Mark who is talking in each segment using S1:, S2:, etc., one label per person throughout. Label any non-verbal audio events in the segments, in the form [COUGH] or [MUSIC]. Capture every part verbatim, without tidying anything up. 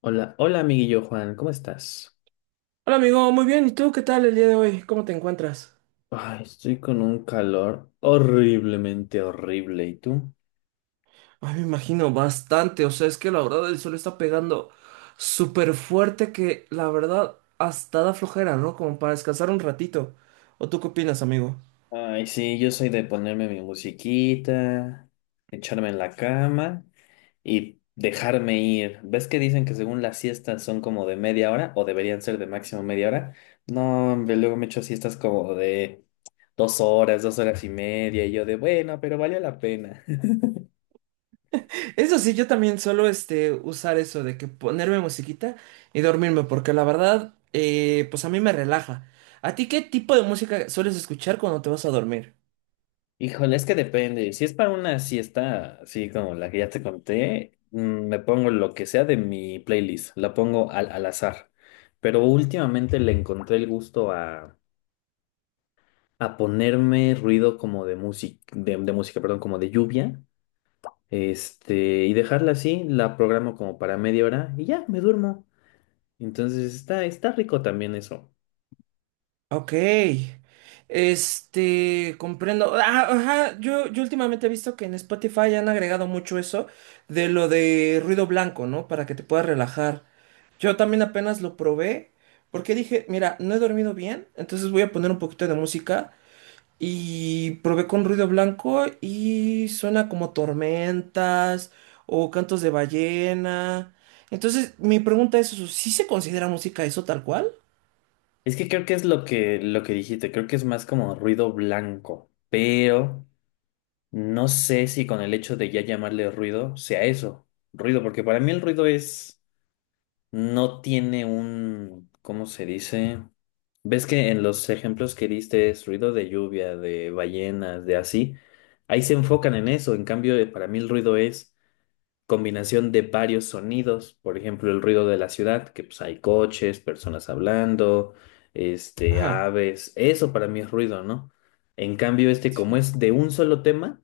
S1: Hola, hola amiguillo Juan, ¿cómo estás?
S2: Hola amigo, muy bien. ¿Y tú qué tal el día de hoy? ¿Cómo te encuentras?
S1: Ay, estoy con un calor horriblemente horrible, ¿y tú?
S2: Ay, me imagino bastante, o sea, es que la verdad el sol está pegando súper fuerte que la verdad hasta da flojera, ¿no? Como para descansar un ratito. ¿O tú qué opinas, amigo?
S1: Ay, sí, yo soy de ponerme mi musiquita, echarme en la cama y dejarme ir. ¿Ves que dicen que según las siestas son como de media hora o deberían ser de máximo media hora? No, hombre, luego me echo siestas como de dos horas, dos horas y media y yo de bueno, pero valió la pena. [LAUGHS]
S2: Eso sí, yo también suelo este, usar eso de que ponerme musiquita y dormirme, porque la verdad, eh, pues a mí me relaja. ¿A ti qué tipo de música sueles escuchar cuando te vas a dormir?
S1: Híjole, es que depende. Si es para una siesta, así como la que ya te conté, mm, me pongo lo que sea de mi playlist, la pongo al, al azar. Pero últimamente le encontré el gusto a, a ponerme ruido como de música, de, de música, perdón, como de lluvia, este, y dejarla así, la programo como para media hora y ya, me duermo. Entonces está, está rico también eso.
S2: Ok, este, comprendo. Ah, ajá, yo, yo últimamente he visto que en Spotify han agregado mucho eso de lo de ruido blanco, ¿no? Para que te puedas relajar. Yo también apenas lo probé porque dije, mira, no he dormido bien, entonces voy a poner un poquito de música y probé con ruido blanco y suena como tormentas o cantos de ballena. Entonces, mi pregunta es, ¿sí se considera música eso tal cual?
S1: Es que creo que es lo que, lo que dijiste, creo que es más como ruido blanco, pero no sé si con el hecho de ya llamarle ruido sea eso, ruido, porque para mí el ruido es, no tiene un, ¿cómo se dice? ¿Ves que en los ejemplos que diste es ruido de lluvia, de ballenas, de así? Ahí se enfocan en eso, en cambio eh, para mí el ruido es combinación de varios sonidos, por ejemplo el ruido de la ciudad, que pues hay coches, personas hablando, este,
S2: Ajá.
S1: aves, eso para mí es ruido, ¿no? En cambio este como
S2: Sí.
S1: es de un solo tema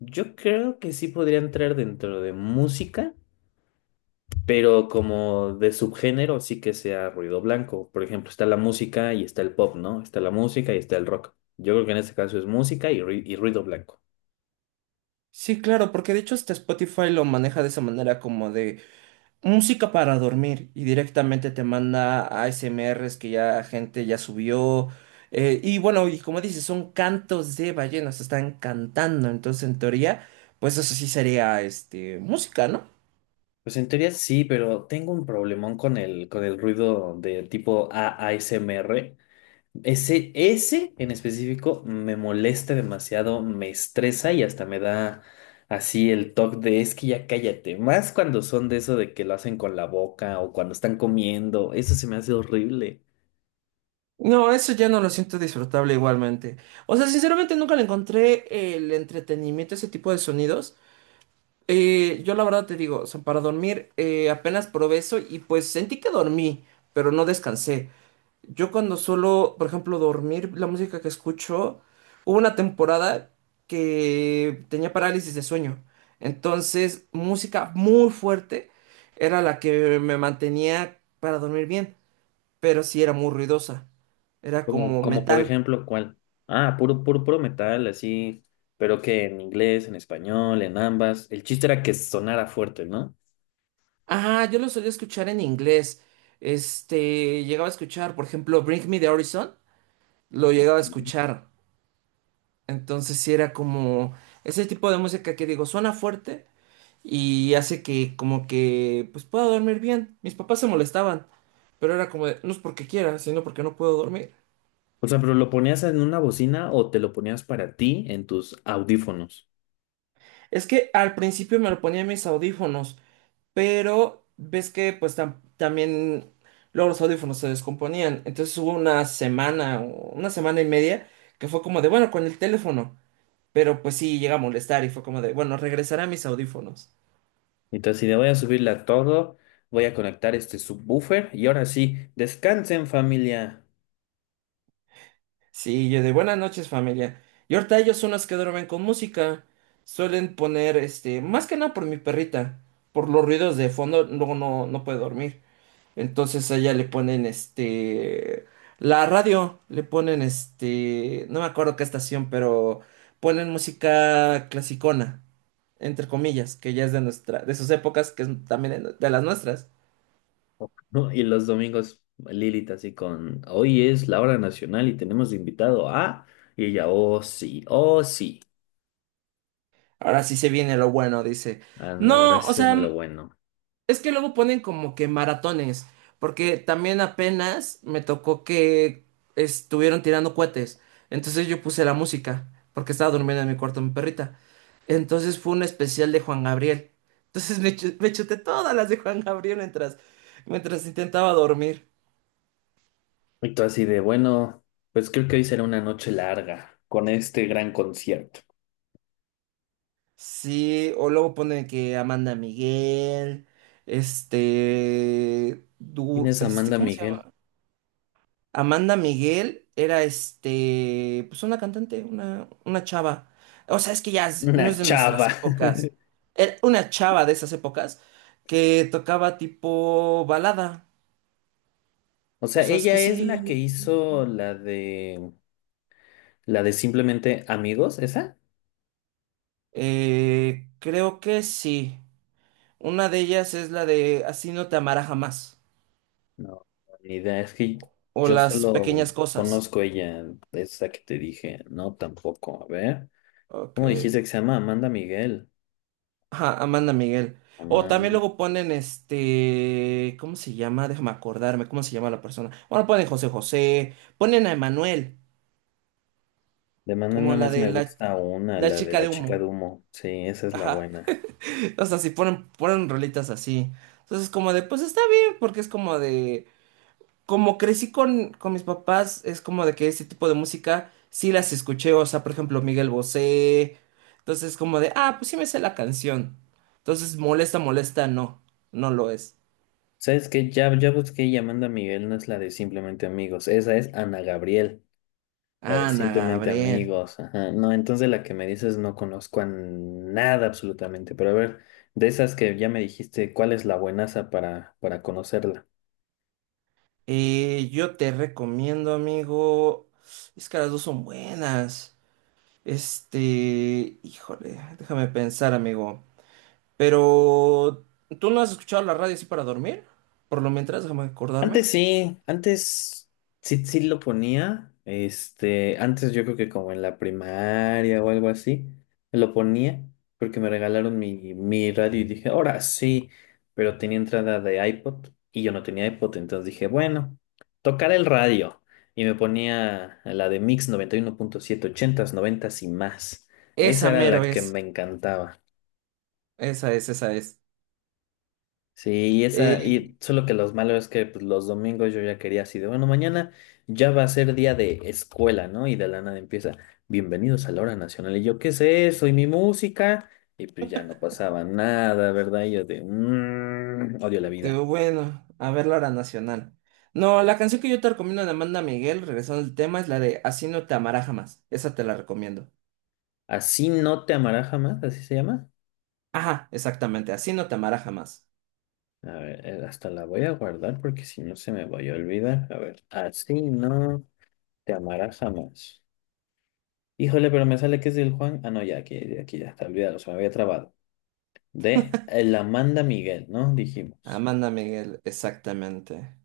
S1: yo creo que sí podría entrar dentro de música, pero como de subgénero sí que sea ruido blanco. Por ejemplo, está la música y está el pop, ¿no? Está la música y está el rock. Yo creo que en este caso es música y, rui- y ruido blanco.
S2: Sí, claro, porque de hecho hasta Spotify lo maneja de esa manera como de música para dormir y directamente te manda A S M Rs que ya gente ya subió. Eh, y bueno, y como dices, son cantos de ballenas, están cantando, entonces en teoría, pues eso sí sería este música, ¿no?
S1: Pues en teoría sí, pero tengo un problemón con el, con el ruido de tipo A S M R. Ese, ese en específico me molesta demasiado, me estresa y hasta me da así el toque de es que ya cállate. Más cuando son de eso de que lo hacen con la boca o cuando están comiendo, eso se me hace horrible.
S2: No, eso ya no lo siento disfrutable igualmente. O sea, sinceramente nunca le encontré el entretenimiento a ese tipo de sonidos. Eh, yo la verdad te digo, o sea, para dormir eh, apenas probé eso y pues sentí que dormí, pero no descansé. Yo cuando suelo, por ejemplo, dormir, la música que escucho, hubo una temporada que tenía parálisis de sueño. Entonces, música muy fuerte era la que me mantenía para dormir bien, pero sí era muy ruidosa. Era
S1: Como,
S2: como
S1: como por
S2: metal.
S1: ejemplo, ¿cuál? Ah, puro, puro, puro metal, así, pero que en inglés, en español, en ambas. El chiste era que sonara fuerte, ¿no?
S2: Ah, yo lo solía escuchar en inglés. Este, llegaba a escuchar, por ejemplo, Bring Me the Horizon. Lo llegaba a escuchar. Entonces sí era como ese tipo de música que digo, suena fuerte y hace que como que pues pueda dormir bien. Mis papás se molestaban, pero era como de, no es porque quiera, sino porque no puedo dormir.
S1: O sea, pero lo ponías en una bocina o te lo ponías para ti en tus audífonos.
S2: Es que al principio me lo ponía en mis audífonos, pero ves que pues tam- también luego los audífonos se descomponían. Entonces hubo una semana, o una semana y media, que fue como de, bueno, con el teléfono. Pero pues sí llega a molestar y fue como de, bueno, regresaré a mis audífonos.
S1: Entonces, si le voy a subirla a todo, voy a conectar este subwoofer y ahora sí, descansen familia.
S2: Sí, yo de buenas noches familia. Y ahorita ellos son los que duermen con música. Suelen poner, este, más que nada por mi perrita, por los ruidos de fondo, luego no, no puede dormir. Entonces a ella le ponen, este, la radio, le ponen, este, no me acuerdo qué estación, pero ponen música clasicona, entre comillas, que ya es de nuestra, de sus épocas, que es también de de las nuestras.
S1: ¿No? [LAUGHS] Y los domingos Lilith así con, hoy es la hora nacional y tenemos invitado a... Y ella, oh sí, oh sí.
S2: Ahora sí se viene lo bueno, dice.
S1: Ándale, ahora
S2: No, o
S1: sí
S2: sea.
S1: viene lo bueno.
S2: Es que luego ponen como que maratones, porque también apenas me tocó que estuvieron tirando cohetes. Entonces yo puse la música, porque estaba durmiendo en mi cuarto mi perrita. Entonces fue un especial de Juan Gabriel. Entonces me, chu- me chuté todas las de Juan Gabriel mientras, mientras intentaba dormir.
S1: Y tú así de, bueno, pues creo que hoy será una noche larga con este gran concierto.
S2: Sí, o luego ponen que Amanda Miguel, este,
S1: ¿Quién
S2: Dur,
S1: es
S2: este,
S1: Amanda
S2: ¿cómo se?
S1: Miguel?
S2: Amanda Miguel era este, pues una cantante, una, una chava. O sea, es que ya es- no es
S1: Una
S2: de
S1: chava.
S2: nuestras épocas.
S1: [LAUGHS]
S2: Era una chava de esas épocas que tocaba tipo balada.
S1: O
S2: O
S1: sea,
S2: sea, es que
S1: ella es la que
S2: sí.
S1: hizo la de... La de simplemente amigos, ¿esa?
S2: Eh, creo que sí. Una de ellas es la de Así no te amará jamás.
S1: No, ni idea, es que
S2: O
S1: yo
S2: las
S1: solo
S2: pequeñas cosas.
S1: conozco ella, esa que te dije, no tampoco, a ver,
S2: Ok.
S1: ¿cómo dijiste que se llama Amanda Miguel?
S2: Ajá, Amanda Miguel. O también
S1: Aman-
S2: luego ponen este, ¿cómo se llama? Déjame acordarme, ¿cómo se llama la persona? Bueno, ponen José José, ponen a Emanuel,
S1: De Amanda
S2: como
S1: nada
S2: la
S1: más
S2: de
S1: me
S2: la,
S1: gusta una,
S2: la
S1: la de
S2: chica
S1: la
S2: de
S1: chica de
S2: humo.
S1: humo, sí, esa es la
S2: Ajá.
S1: buena.
S2: [LAUGHS] O sea, si ponen, ponen rolitas así. Entonces, como de, pues está bien, porque es como de, como crecí con, con mis papás, es como de que ese tipo de música sí las escuché, o sea, por ejemplo, Miguel Bosé. Entonces, como de, ah, pues sí me sé la canción. Entonces, molesta, molesta, no, no lo es.
S1: ¿Sabes qué? Ya, ya busqué y Amanda Miguel no es la de Simplemente Amigos, esa es Ana Gabriel, la de
S2: Ana
S1: Simplemente
S2: Gabriel,
S1: Amigos, ajá, no, entonces la que me dices no conozco a nada absolutamente, pero a ver, de esas que ya me dijiste, ¿cuál es la buenaza para, para conocerla?
S2: eh, yo te recomiendo, amigo. Es que las dos son buenas. Este, híjole, déjame pensar, amigo. Pero, ¿tú no has escuchado la radio así para dormir? Por lo mientras, déjame acordarme.
S1: Antes sí, antes sí, sí lo ponía. Este, antes yo creo que como en la primaria o algo así, lo ponía porque me regalaron mi, mi radio y dije, ahora sí, pero tenía entrada de iPod y yo no tenía iPod, entonces dije, bueno, tocar el radio. Y me ponía la de Mix noventa y uno punto siete ochentas noventas y más. Esa
S2: Esa
S1: era la
S2: mero
S1: que
S2: es.
S1: me encantaba.
S2: Esa es, esa es.
S1: Sí, y
S2: Eh,
S1: esa, y solo que los malos es que pues, los domingos yo ya quería así de, bueno, mañana ya va a ser día de escuela, ¿no? Y de la nada empieza, bienvenidos a la hora nacional. Y yo, ¿qué es eso? Y mi música. Y pues ya no pasaba nada, ¿verdad? Y yo de, "Mm, odio la
S2: este,
S1: vida".
S2: bueno, a ver la hora nacional. No, la canción que yo te recomiendo de Amanda Miguel, regresando al tema, es la de Así no te amará jamás. Esa te la recomiendo.
S1: Así no te amará jamás, así se llama.
S2: Ajá, exactamente, Así no te amará jamás.
S1: A ver, eh, hasta la voy a guardar porque si no se me voy a olvidar. A ver, así no te amará jamás. Híjole, pero me sale que es del Juan. Ah, no, ya, aquí, aquí ya está, olvidado, se me había trabado. De eh, la Amanda Miguel, ¿no? Dijimos.
S2: Amanda Miguel, exactamente.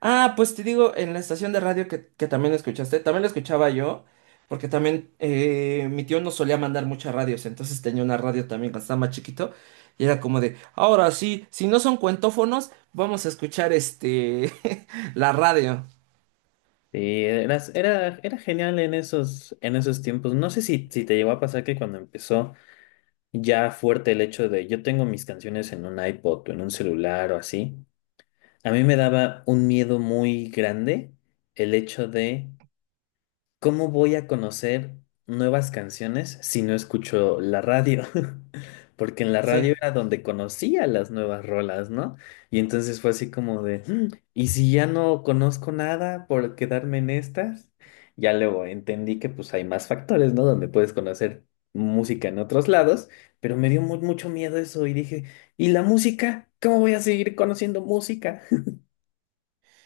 S2: Ah, pues te digo, en la estación de radio que, que también la escuchaste, también la escuchaba yo, porque también eh, mi tío no solía mandar muchas radios, entonces tenía una radio también cuando estaba más chiquito, y era como de, ahora sí, si no son cuentófonos, vamos a escuchar este, [LAUGHS] la radio.
S1: Y eras- era, era genial en esos, en esos tiempos. No sé si, si te llegó a pasar que cuando empezó ya fuerte el hecho de yo tengo mis canciones en un iPod o en un celular o así, a mí me daba un miedo muy grande el hecho de ¿cómo voy a conocer nuevas canciones si no escucho la radio? [LAUGHS] Porque en la radio
S2: Sí.
S1: era donde conocía las nuevas rolas, ¿no? Y entonces fue así como de, "Mm, ¿y si ya no conozco nada por quedarme en estas?". Ya luego entendí que pues hay más factores, ¿no? Donde puedes conocer música en otros lados, pero me dio mu- mucho miedo eso y dije, ¿y la música? ¿Cómo voy a seguir conociendo música?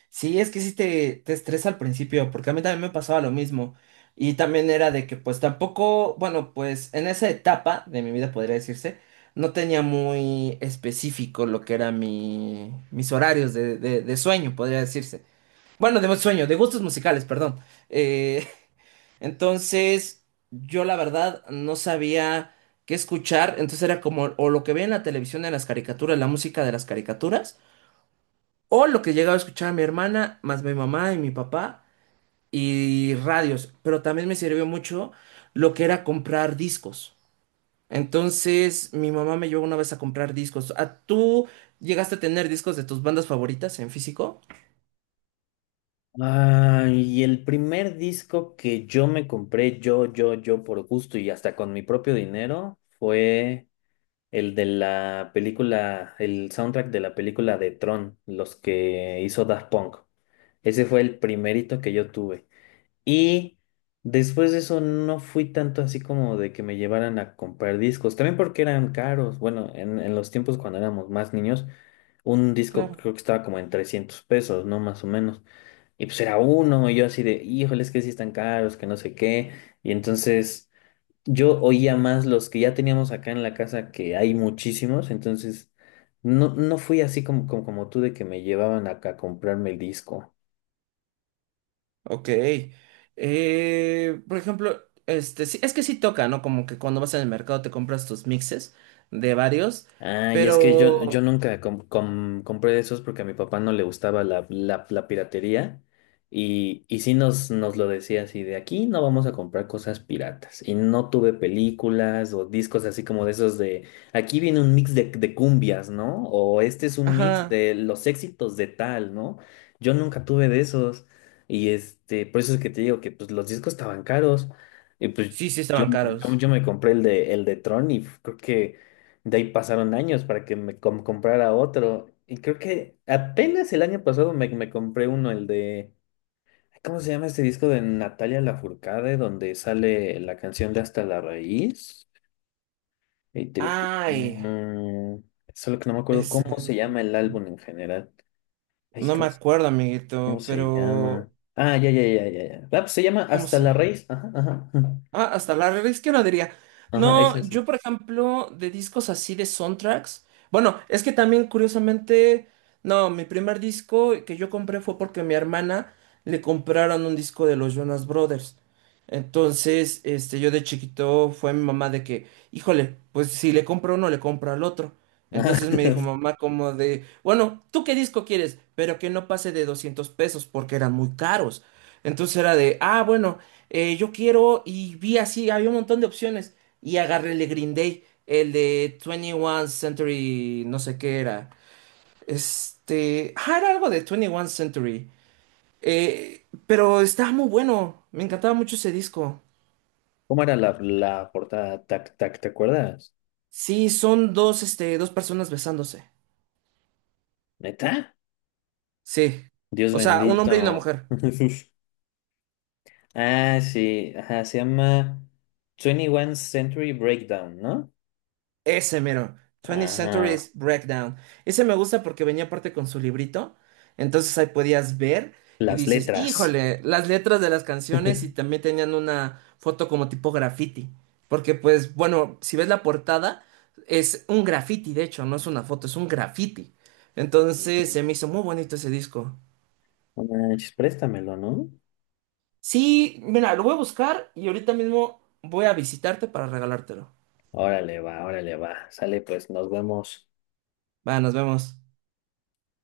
S2: Sí, es que sí te, te estresa al principio, porque a mí también me pasaba lo mismo. Y también era de que pues tampoco, bueno, pues en esa etapa de mi vida podría decirse, no tenía muy específico lo que eran mi, mis horarios de, de, de sueño, podría decirse. Bueno, de sueño, de gustos musicales, perdón. Eh, [LAUGHS] entonces, yo la verdad no sabía qué escuchar, entonces era como o lo que veía en la televisión de las caricaturas, la música de las caricaturas o lo que llegaba a escuchar mi hermana, más mi mamá y mi papá, y radios. Pero también me sirvió mucho lo que era comprar discos. Entonces, mi mamá me llevó una vez a comprar discos. ¿A tú llegaste a tener discos de tus bandas favoritas en físico?
S1: Ah, y el primer disco que yo me compré, yo, yo, yo, por gusto y hasta con mi propio dinero, fue el de la película, el soundtrack de la película de Tron, los que hizo Daft Punk. Ese fue el primerito que yo tuve. Y después de eso no fui tanto así como de que me llevaran a comprar discos, también porque eran caros. Bueno, en, en los tiempos cuando éramos más niños, un disco
S2: Claro.
S1: creo que estaba como en trescientos pesos, ¿no? Más o menos. Y pues era uno, y yo así de, híjole, es que sí están caros, que no sé qué. Y entonces yo oía más los que ya teníamos acá en la casa, que hay muchísimos, entonces no, no fui así como, como, como tú de que me llevaban acá a comprarme el disco.
S2: Ok. Eh, por ejemplo, este, sí, es que sí toca, ¿no? Como que cuando vas en el mercado te compras tus mixes de varios,
S1: Ah, y es que yo, yo
S2: pero...
S1: nunca com- com- compré de esos porque a mi papá no le gustaba la, la, la piratería y, y sí nos, nos lo decía así de aquí no vamos a comprar cosas piratas y no tuve películas o discos así como de esos de aquí viene un mix de, de cumbias, ¿no? O este es un mix
S2: Ajá.
S1: de los éxitos de tal, ¿no? Yo nunca tuve de esos y este, por eso es que te digo que pues los discos estaban caros y pues
S2: Sí, sí
S1: yo,
S2: estaban
S1: yo,
S2: caros.
S1: yo me compré el de, el de Tron y creo que... De ahí pasaron años para que me com- comprara otro. Y creo que apenas el año pasado me, me compré uno, el de... ¿Cómo se llama este disco de Natalia Lafourcade? Donde sale la canción de Hasta la Raíz. Y tri- tri-
S2: Ay,
S1: mm, solo que no me acuerdo
S2: ese.
S1: cómo se llama el álbum en general. Ay,
S2: No me
S1: ¿cómo, se
S2: acuerdo,
S1: cómo
S2: amiguito,
S1: se
S2: pero
S1: llama? Ah, ya, ya, ya, ya, ya. Ah, pues se llama
S2: ¿cómo
S1: Hasta
S2: se?
S1: la Raíz. Ajá, ajá. Ajá,
S2: Ah, hasta la revés izquierda diría.
S1: ajá, es
S2: No,
S1: ese.
S2: yo por ejemplo, de discos así de soundtracks. Bueno, es que también curiosamente, no, mi primer disco que yo compré fue porque a mi hermana le compraron un disco de los Jonas Brothers. Entonces, este, yo de chiquito fue mi mamá de que, híjole, pues si le compro uno, le compro al otro.
S1: Ajá.
S2: Entonces me dijo
S1: [LAUGHS]
S2: mamá como de, bueno, ¿tú qué disco quieres? Pero que no pase de doscientos pesos porque eran muy caros. Entonces era de, ah, bueno eh, yo quiero, y vi así, había un montón de opciones, y agarré el de Green Day, el de veintiuno Century, no sé qué era, este, ah, era algo de veintiuno Century, eh, pero estaba muy bueno, me encantaba mucho ese disco.
S1: ¿Cómo era la, la portada? Tac tac, ¿te acuerdas?
S2: Sí, son dos, este, dos personas besándose,
S1: ¿Neta?
S2: sí,
S1: Dios
S2: o sea, un hombre y una
S1: bendito.
S2: mujer.
S1: [LAUGHS] Ah, sí, ajá, se llama veintiuno Century Breakdown, ¿no?
S2: Ese mero, veinte Century
S1: Ajá,
S2: Breakdown. Ese me gusta porque venía aparte con su librito, entonces ahí podías ver y
S1: las
S2: dices,
S1: letras.
S2: híjole, las letras de las canciones y
S1: [LAUGHS]
S2: también tenían una foto como tipo graffiti, porque pues bueno, si ves la portada, es un graffiti, de hecho, no es una foto, es un graffiti. Entonces se me hizo muy bonito ese disco.
S1: No manches, préstamelo, ¿no?
S2: Sí, mira, lo voy a buscar y ahorita mismo voy a visitarte para regalártelo.
S1: Órale, va, órale, va. Sale, pues, nos vemos.
S2: Va, nos vemos.